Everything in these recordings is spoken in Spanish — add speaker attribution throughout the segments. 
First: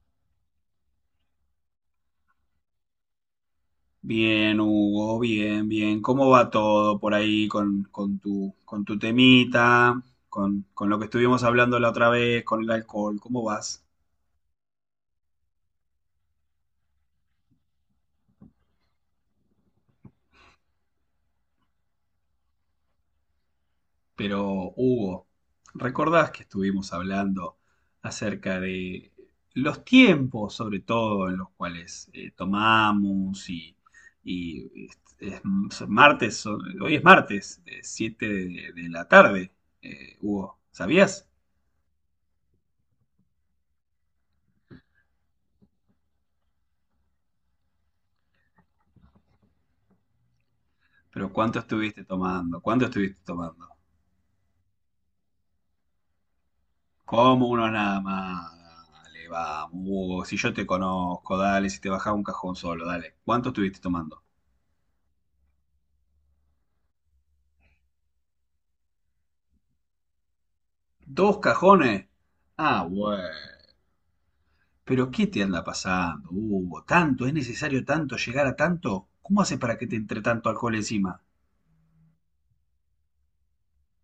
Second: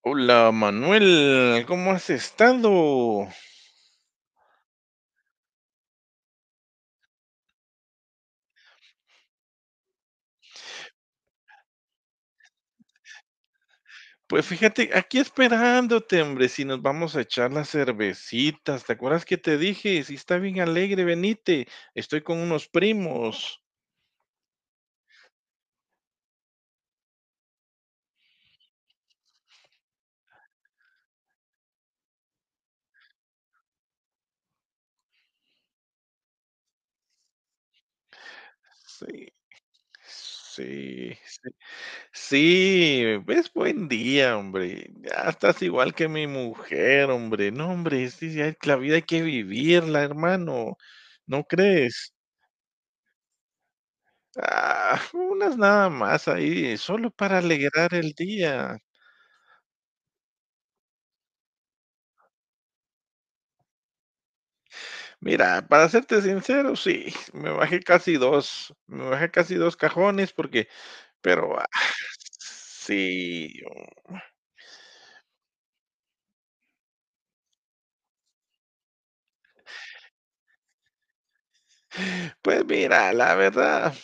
Speaker 1: Hola Manuel, ¿cómo has estado?
Speaker 2: Bien, Hugo, bien, bien. ¿Cómo va todo por ahí con tu, con tu temita, con lo que estuvimos hablando la otra vez, con el alcohol? ¿Cómo vas?
Speaker 1: Pues fíjate, aquí esperándote, hombre, si nos vamos a echar las cervecitas. ¿Te acuerdas que te dije? Si está bien alegre, venite. Estoy con unos primos.
Speaker 2: Pero, Hugo, ¿recordás que estuvimos hablando acerca de los tiempos, sobre todo, en los cuales tomamos y es martes, hoy es martes, 7 de la
Speaker 1: Sí,
Speaker 2: tarde, Hugo,
Speaker 1: sí,
Speaker 2: ¿sabías?
Speaker 1: sí. Sí, es buen día, hombre. Ya estás igual que mi mujer, hombre. No, hombre, sí, sí, hay- la vida hay que vivirla, hermano.
Speaker 2: Pero
Speaker 1: ¿No
Speaker 2: ¿cuánto estuviste
Speaker 1: crees?
Speaker 2: tomando? ¿Cuánto estuviste tomando?
Speaker 1: Unas nada más ahí, solo para
Speaker 2: Como uno
Speaker 1: alegrar
Speaker 2: nada
Speaker 1: el
Speaker 2: más.
Speaker 1: día.
Speaker 2: Dale, vamos, Hugo. Si yo te conozco, dale, si te bajaba un cajón solo, dale. ¿Cuánto estuviste tomando?
Speaker 1: Mira, para serte sincero, sí, me bajé casi 2 cajones porque
Speaker 2: ¿Dos
Speaker 1: pero, ah,
Speaker 2: cajones? Ah, bueno.
Speaker 1: sí,
Speaker 2: Pero ¿qué te anda pasando, Hugo? ¿Tanto? ¿Es necesario tanto llegar a tanto? ¿Cómo haces para que te entre tanto alcohol encima?
Speaker 1: pues mira, la verdad,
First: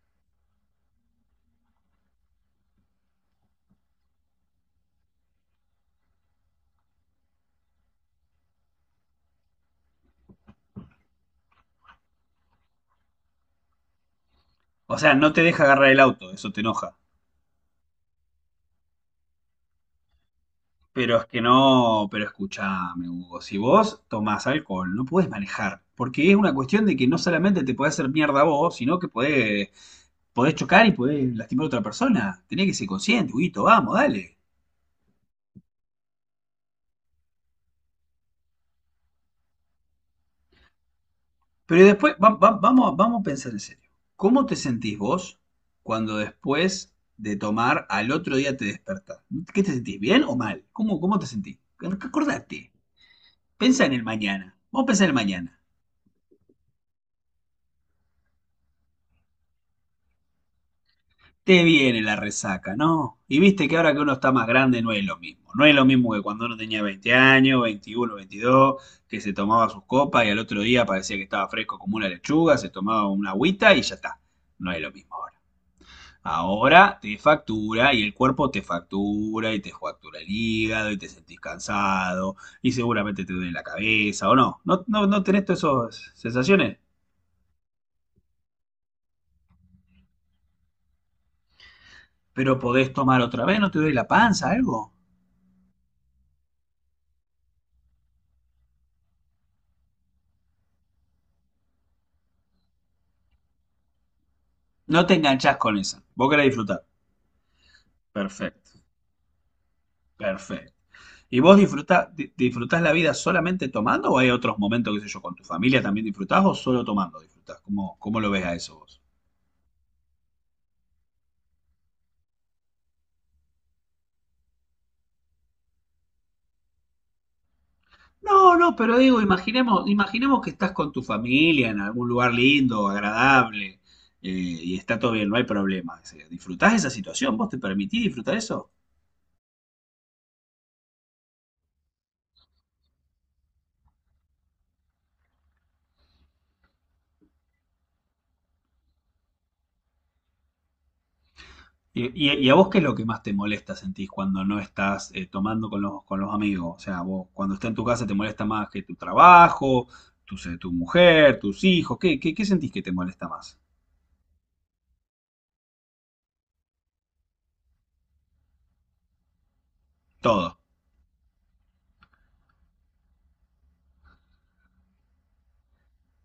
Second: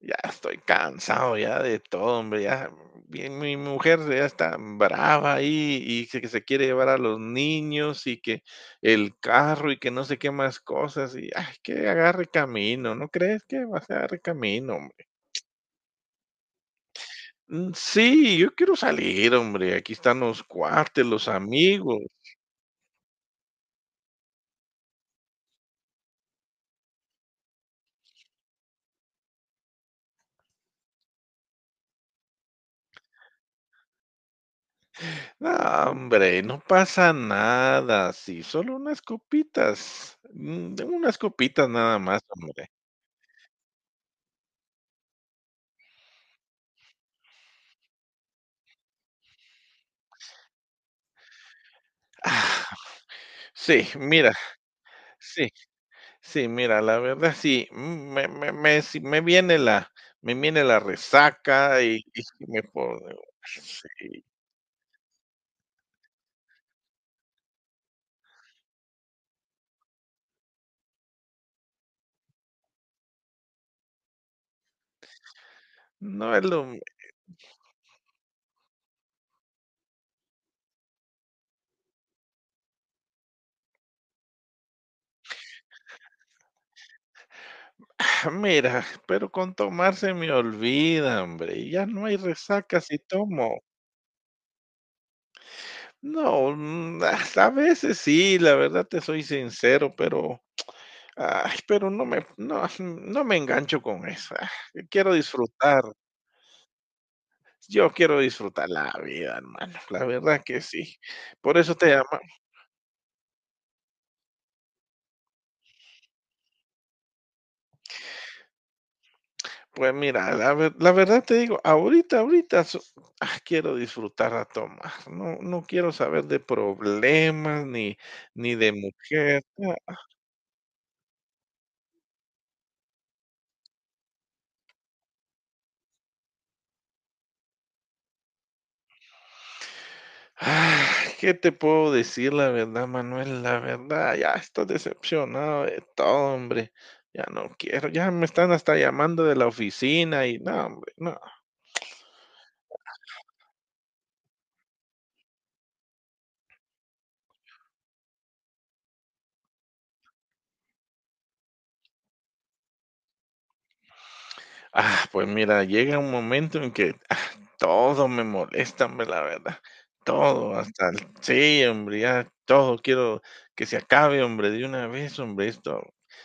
Speaker 1: ya estoy cansado ya de todo, hombre, ya, mi mujer ya está brava ahí, y que se quiere llevar a los niños, y que el carro, y que no sé qué más cosas, y, ay, que agarre camino, ¿no crees que va a agarre camino,
Speaker 2: O
Speaker 1: hombre?
Speaker 2: sea, no te deja agarrar el auto, eso te enoja.
Speaker 1: Mm, sí, yo quiero salir, hombre, aquí están los cuartos,
Speaker 2: Pero es
Speaker 1: los
Speaker 2: que
Speaker 1: amigos.
Speaker 2: no, pero escuchame, Hugo, si vos tomás alcohol, no podés manejar, porque es una cuestión de que no solamente te podés hacer mierda vos, sino que podés chocar y podés lastimar a otra persona. Tenés que ser consciente, Huguito, vamos, dale.
Speaker 1: No, hombre, no pasa nada, sí, solo unas copitas, unas copitas
Speaker 2: Pero
Speaker 1: nada
Speaker 2: después,
Speaker 1: más, hombre.
Speaker 2: vamos, vamos a pensar en serio. ¿Cómo te sentís vos cuando después de tomar al otro día te despertás? ¿Qué te sentís? ¿Bien o mal? ¿Cómo, cómo te sentís?
Speaker 1: Ah,
Speaker 2: Acordate, pensá
Speaker 1: sí,
Speaker 2: en el
Speaker 1: mira,
Speaker 2: mañana. Vamos a pensar en el
Speaker 1: sí.
Speaker 2: mañana.
Speaker 1: Sí, mira, la verdad sí, mm, me me me sí me viene la
Speaker 2: Te
Speaker 1: resaca y
Speaker 2: viene la
Speaker 1: y sí me
Speaker 2: resaca,
Speaker 1: pongo
Speaker 2: ¿no? Y viste que ahora que
Speaker 1: sí.
Speaker 2: uno está más grande no es lo mismo. No es lo mismo que cuando uno tenía 20 años, 21, 22, que se tomaba sus copas y al otro día parecía que estaba fresco como una lechuga, se tomaba una agüita y ya está. No es lo mismo ahora.
Speaker 1: No es lo mi-
Speaker 2: Ahora te factura y el cuerpo te factura y te factura el hígado y te sentís cansado y seguramente te duele la cabeza o no. ¿No, no, no tenés todas esas sensaciones?
Speaker 1: Mira, pero con tomar se me olvida, hombre, y ya no hay
Speaker 2: Pero
Speaker 1: resaca
Speaker 2: podés
Speaker 1: si
Speaker 2: tomar otra vez,
Speaker 1: tomo.
Speaker 2: no te duele la panza, algo.
Speaker 1: No, mm, a veces sí, la verdad te soy sincero, pero, ay, pero no me engancho con eso,
Speaker 2: No te enganchás con esa. Vos querés disfrutar.
Speaker 1: yo quiero disfrutar
Speaker 2: Perfecto,
Speaker 1: la vida, hermano, la verdad que
Speaker 2: perfecto.
Speaker 1: sí.
Speaker 2: ¿Y vos
Speaker 1: Por eso te
Speaker 2: disfruta,
Speaker 1: llamaba.
Speaker 2: disfrutás la vida solamente tomando o hay otros momentos, qué sé yo, con tu familia también disfrutás o solo tomando disfrutás? ¿Cómo, cómo lo ves a eso vos?
Speaker 1: Pues mira, la verdad te digo, ahorita so- quiero disfrutar a tomar, no quiero saber de problemas ni ni
Speaker 2: No,
Speaker 1: de
Speaker 2: no, pero digo,
Speaker 1: mujer.
Speaker 2: imaginemos, imaginemos que estás con tu familia en algún lugar lindo, agradable, y está todo bien, no hay problema. Disfrutás esa situación, ¿vos te permitís disfrutar eso?
Speaker 1: Ah, ¿Qué te puedo decir la verdad, Manuel? La verdad, ya estoy decepcionado de todo, hombre. Ya no quiero, ya me están hasta llamando de la oficina y no, hombre, no.
Speaker 2: ¿Y, y a vos qué es lo que más te molesta, sentís, cuando no estás tomando con los amigos? O sea, vos cuando estás en tu casa te molesta más que tu trabajo, tu, tu mujer, tus hijos. ¿Qué, qué, qué sentís que te molesta más?
Speaker 1: Pues mira, llega un momento en que todo me molesta, hombre, la verdad. Todo, oh,
Speaker 2: Todo.
Speaker 1: hasta el sí, hombre, ya todo quiero que se acabe, hombre, de una vez, hombre, esto.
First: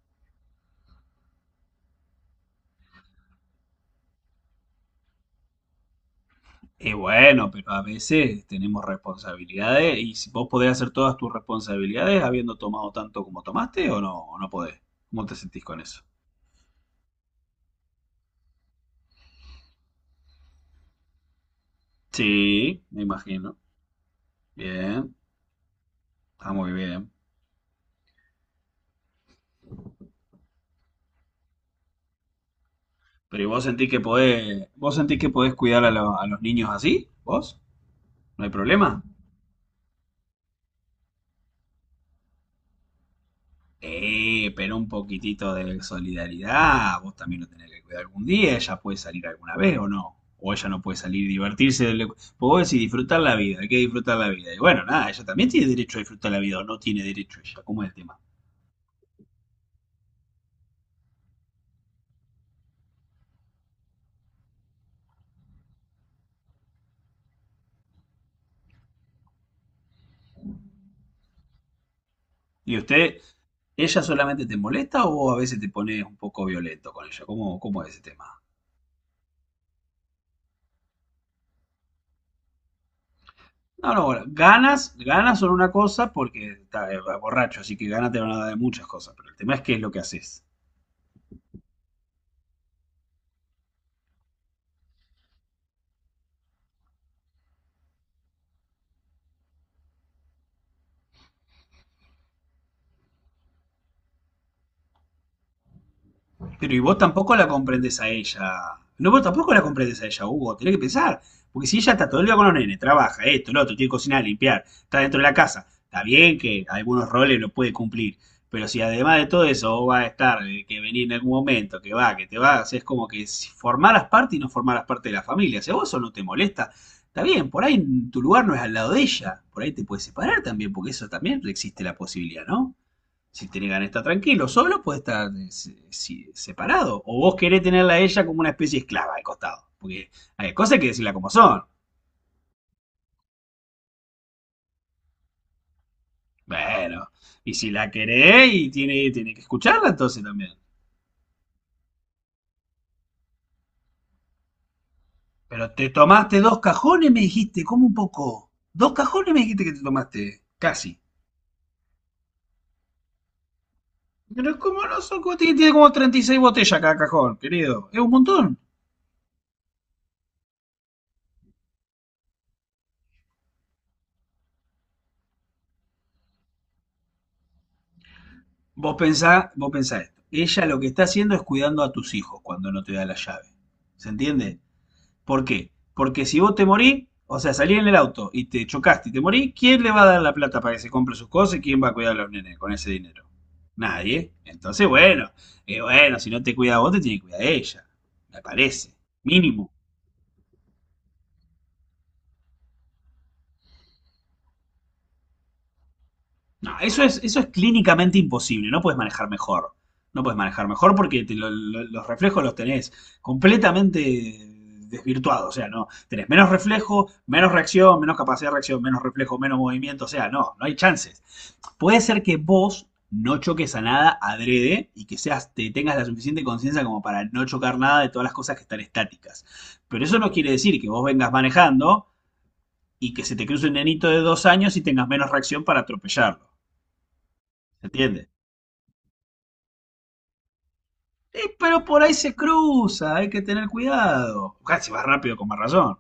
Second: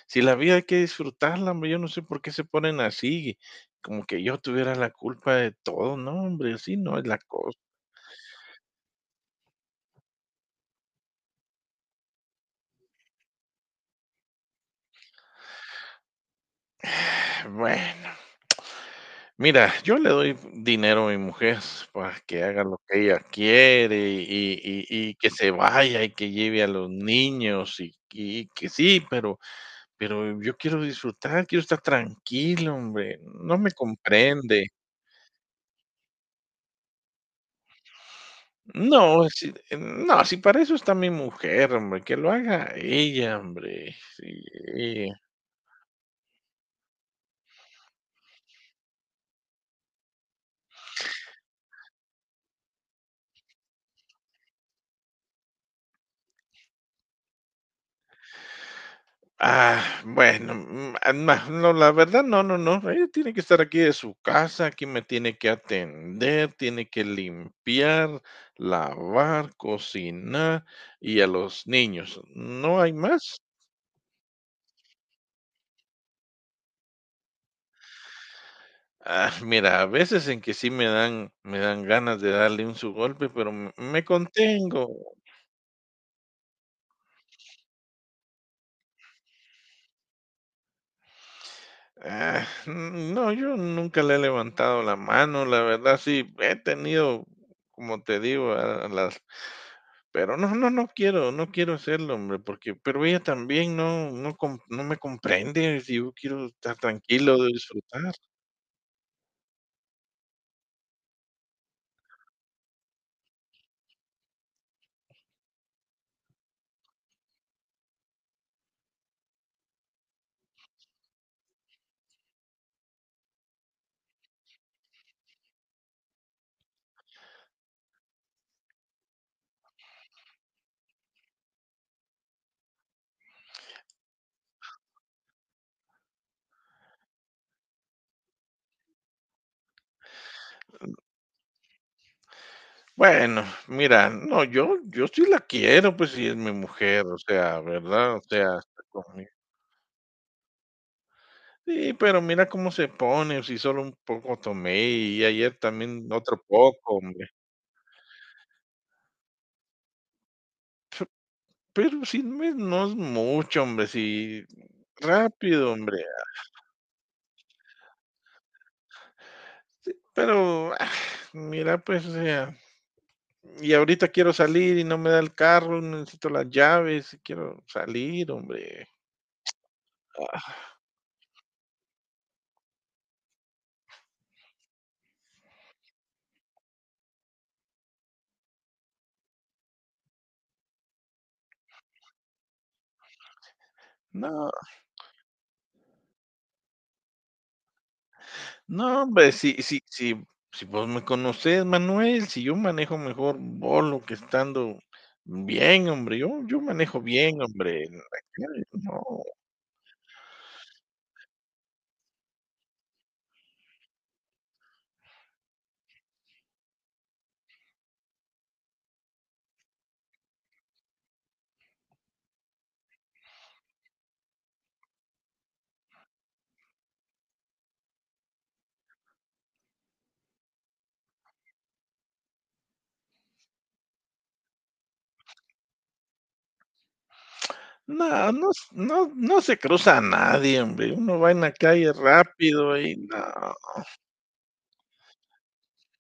Speaker 1: Si la vida hay que disfrutarla, hombre, yo no sé por qué se ponen así, como que yo tuviera la culpa de todo. No, hombre, así
Speaker 2: Y
Speaker 1: no es la
Speaker 2: bueno,
Speaker 1: cosa.
Speaker 2: pero a veces tenemos responsabilidades y si vos podés hacer todas tus responsabilidades habiendo tomado tanto como tomaste o no podés. ¿Cómo te sentís con eso?
Speaker 1: Bueno. Mira, yo le doy dinero a mi mujer para que haga lo
Speaker 2: Sí, me
Speaker 1: que ella
Speaker 2: imagino.
Speaker 1: quiere y y
Speaker 2: Bien,
Speaker 1: y que se vaya y que
Speaker 2: está
Speaker 1: lleve a
Speaker 2: muy
Speaker 1: los
Speaker 2: bien.
Speaker 1: niños y que sí, pero yo quiero disfrutar, quiero estar tranquilo, hombre,
Speaker 2: Pero ¿y
Speaker 1: no
Speaker 2: vos
Speaker 1: me
Speaker 2: sentís que podés,
Speaker 1: comprende.
Speaker 2: vos sentís que podés cuidar a, a los niños así? ¿Vos? ¿No hay problema?
Speaker 1: No, si no, si para eso está mi mujer, hombre, que lo haga ella, hombre,
Speaker 2: Pero un
Speaker 1: sí.
Speaker 2: poquitito de solidaridad, vos también lo tenés que cuidar algún día, ella puede salir alguna vez o no, o ella no puede salir y divertirse, pues vos decís disfrutar la vida, hay que disfrutar la vida, y bueno, nada, ella también tiene derecho a disfrutar la vida o no tiene derecho ella, ¿cómo es el tema?
Speaker 1: Ah, bueno, mm, ah, na No, la verdad, no, no, no. Ella tiene que estar aquí de su casa, aquí me tiene que atender, tiene que limpiar, lavar, cocinar y a los niños,
Speaker 2: ¿Y
Speaker 1: ¿no hay
Speaker 2: usted,
Speaker 1: más?
Speaker 2: ella solamente te molesta o vos a veces te pones un poco violento con ella? ¿Cómo, cómo es ese tema?
Speaker 1: Mira, a veces en que sí me dan ganas de darle un su golpe, pero m-
Speaker 2: No,
Speaker 1: me
Speaker 2: no, bueno,
Speaker 1: contengo.
Speaker 2: ganas, ganas son una cosa porque está borracho, así que ganas te van a dar de muchas cosas, pero el tema es qué es lo que haces.
Speaker 1: No, yo nunca le he levantado la mano, la verdad, sí, he tenido, como te digo, a las- Pero no, no, no quiero, no quiero hacerlo, hombre, porque pero ella también no me comprende, si yo quiero
Speaker 2: Pero
Speaker 1: estar
Speaker 2: y vos tampoco
Speaker 1: tranquilo,
Speaker 2: la
Speaker 1: de
Speaker 2: comprendés a
Speaker 1: disfrutar.
Speaker 2: ella. No, vos tampoco la comprendés a ella, Hugo. Tenés que pensar. Porque si ella está todo el día con los nenes, trabaja, esto, lo otro, tiene que cocinar, limpiar, está dentro de la casa. Está bien que algunos roles lo puede cumplir. Pero si además de todo eso vos vas a estar, que venir en algún momento, que va, que te vas, es como que si formaras parte y no formaras parte de la familia. Si a vos eso no te molesta, está bien, por ahí tu lugar no es al lado de ella. Por ahí te puedes separar también, porque eso también existe la posibilidad, ¿no? Si tiene ganas de estar tranquilo, solo puede estar separado. O vos querés tenerla a ella como una especie de esclava al costado. Porque hay cosas que decirla como son.
Speaker 1: Bueno, mira, no, yo sí la quiero, pues, si es mi mujer,
Speaker 2: Bueno,
Speaker 1: o
Speaker 2: y
Speaker 1: sea,
Speaker 2: si la
Speaker 1: ¿verdad? O
Speaker 2: querés
Speaker 1: sea,
Speaker 2: y
Speaker 1: está
Speaker 2: tiene,
Speaker 1: conmigo.
Speaker 2: tiene que escucharla entonces también.
Speaker 1: Sí, pero mira cómo se pone, si solo un poco tomé y ayer
Speaker 2: Pero te
Speaker 1: también
Speaker 2: tomaste
Speaker 1: otro
Speaker 2: dos
Speaker 1: poco,
Speaker 2: cajones, me
Speaker 1: hombre.
Speaker 2: dijiste, como un poco. Dos cajones me dijiste que te tomaste, casi.
Speaker 1: Pero si no es mucho, hombre, si
Speaker 2: Pero como no son, como tiene, tiene
Speaker 1: rápido,
Speaker 2: como
Speaker 1: hombre.
Speaker 2: 36 botellas cada cajón, querido. Es un montón.
Speaker 1: Sí, pero, mira, pues, o sea- Y ahorita quiero salir y no me da el carro, necesito las llaves, quiero salir, hombre.
Speaker 2: Vos pensá esto.
Speaker 1: Ah,
Speaker 2: Ella lo que está haciendo es cuidando a tus hijos cuando no te da la llave. ¿Se entiende? ¿Por qué? Porque si vos te morís, o sea, salí en el auto y te chocaste y te morís, ¿quién le va a dar la plata para que se compre sus cosas y quién va a cuidar a los nenes con ese dinero? Nadie.
Speaker 1: no.
Speaker 2: Entonces, bueno, bueno, si no te cuida vos, te tiene que cuidar ella. Me parece.
Speaker 1: No, hombre,
Speaker 2: Mínimo.
Speaker 1: si vos me conocés, Manuel, si yo manejo mejor bolo que estando bien, hombre, yo
Speaker 2: No,
Speaker 1: manejo
Speaker 2: eso
Speaker 1: bien,
Speaker 2: es
Speaker 1: hombre. En la
Speaker 2: clínicamente
Speaker 1: calle,
Speaker 2: imposible. No puedes
Speaker 1: no.
Speaker 2: manejar mejor. No puedes manejar mejor porque los reflejos los tenés completamente desvirtuados. O sea, no. Tenés menos reflejo, menos reacción, menos capacidad de reacción, menos reflejo, menos movimiento. O sea, no, no hay chances. Puede ser que vos no choques a nada adrede y que seas, te tengas la suficiente conciencia como para no chocar nada de todas las cosas que están estáticas. Pero eso no quiere decir que vos vengas manejando y que se te cruce un nenito de 2 años y tengas menos reacción para atropellarlo. ¿Se
Speaker 1: No,
Speaker 2: entiende?
Speaker 1: no s No, no se cruza a nadie, hombre. Uno va en la
Speaker 2: Pero
Speaker 1: calle
Speaker 2: por ahí se
Speaker 1: rápido y
Speaker 2: cruza, hay que
Speaker 1: no,
Speaker 2: tener cuidado. Casi vas rápido con más razón.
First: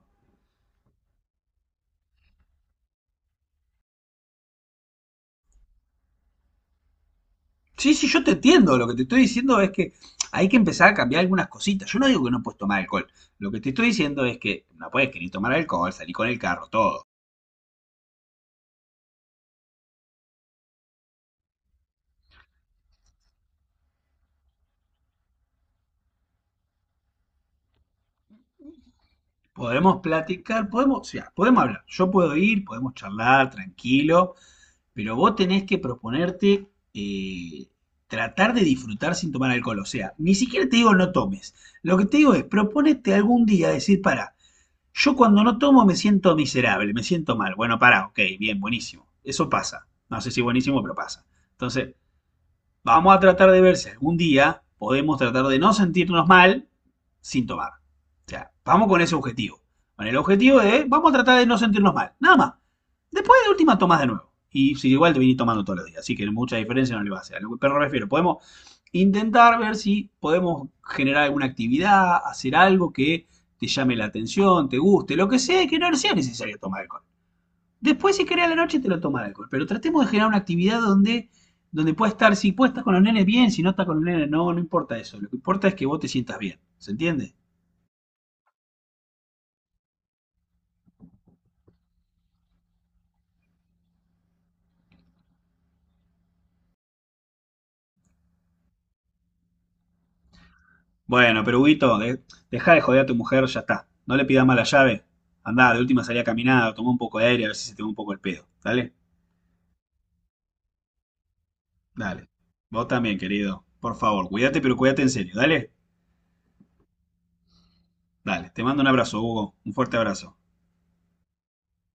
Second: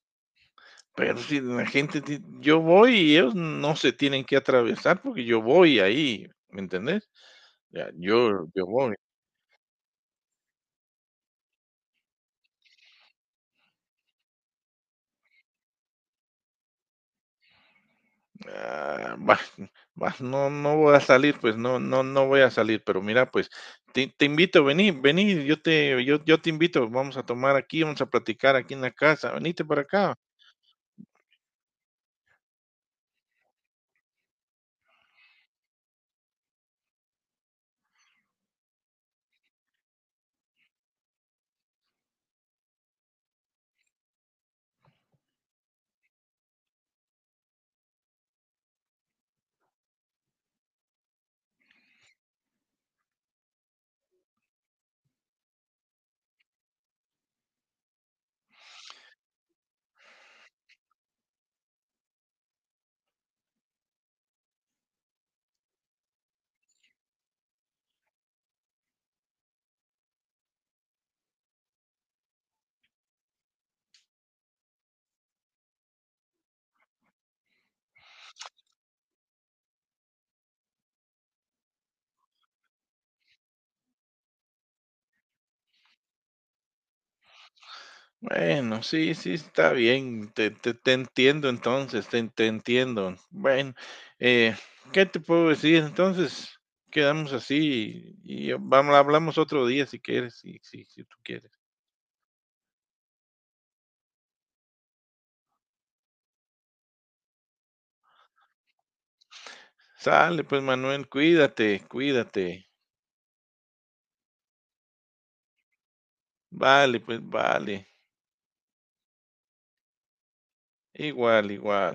Speaker 1: pero si la gente ti- yo voy y ellos no se tienen que atravesar porque yo voy ahí, ¿me entendés? Ya,
Speaker 2: Sí, sí, yo te
Speaker 1: yo
Speaker 2: entiendo. Lo
Speaker 1: voy,
Speaker 2: que te estoy diciendo es que hay que empezar a cambiar algunas cositas. Yo no digo que no puedes tomar alcohol. Lo que te estoy diciendo es que no puedes querer tomar alcohol, salir con el carro, todo.
Speaker 1: ah, bah, no voy a salir, pues, no voy a salir, pero mira, pues, te invito, vení, yo te invito, vamos a tomar aquí, vamos a platicar aquí en la casa, venite para
Speaker 2: Podemos
Speaker 1: acá.
Speaker 2: platicar, podemos, o sea, podemos hablar. Yo puedo ir, podemos charlar tranquilo, pero vos tenés que proponerte eh, tratar de disfrutar sin tomar alcohol. O sea, ni siquiera te digo no tomes. Lo que te digo es, proponete algún día decir, para, yo cuando no tomo me siento miserable, me siento mal. Bueno, para, ok, bien, buenísimo. Eso pasa. No sé si buenísimo, pero pasa. Entonces, vamos a tratar de ver si algún día podemos tratar de no sentirnos mal sin tomar. O sea, vamos con ese objetivo. Con el objetivo de, vamos a tratar de no sentirnos mal. Nada más. Después de última tomás de nuevo. Y si igual te vinís tomando todos los días, así que mucha diferencia no le va a hacer. Pero me refiero, podemos intentar ver si podemos generar alguna actividad, hacer algo que te llame la atención, te guste, lo que sea, que no sea necesario tomar alcohol. Después, si querés a la noche, te lo toma el alcohol. Pero tratemos de generar una actividad donde, donde pueda estar, si puedes estar con los nenes bien, si no estás con los nenes, no, no importa eso. Lo que importa es que vos te sientas bien. ¿Se entiende?
Speaker 1: Bueno, sí, sí, está bien, te entiendo entonces, te entiendo. Bueno, eh, ¿qué te puedo decir? Entonces, quedamos así y vamos, hablamos otro día si quieres, si tú
Speaker 2: Bueno,
Speaker 1: quieres.
Speaker 2: pero Huguito, dejá de joder a tu mujer, ya está. No le pidas más la llave. Andá, de última salí a caminar, toma un poco de aire, a ver si se te va un poco el pedo. ¿Dale?
Speaker 1: Sale, pues, Manuel, cuídate,
Speaker 2: Dale.
Speaker 1: cuídate.
Speaker 2: Vos también, querido. Por favor, cuídate, pero cuídate en serio. ¿Dale?
Speaker 1: Vale, pues vale.
Speaker 2: Dale. Te mando un abrazo, Hugo. Un fuerte abrazo.
Speaker 1: Igual, igual.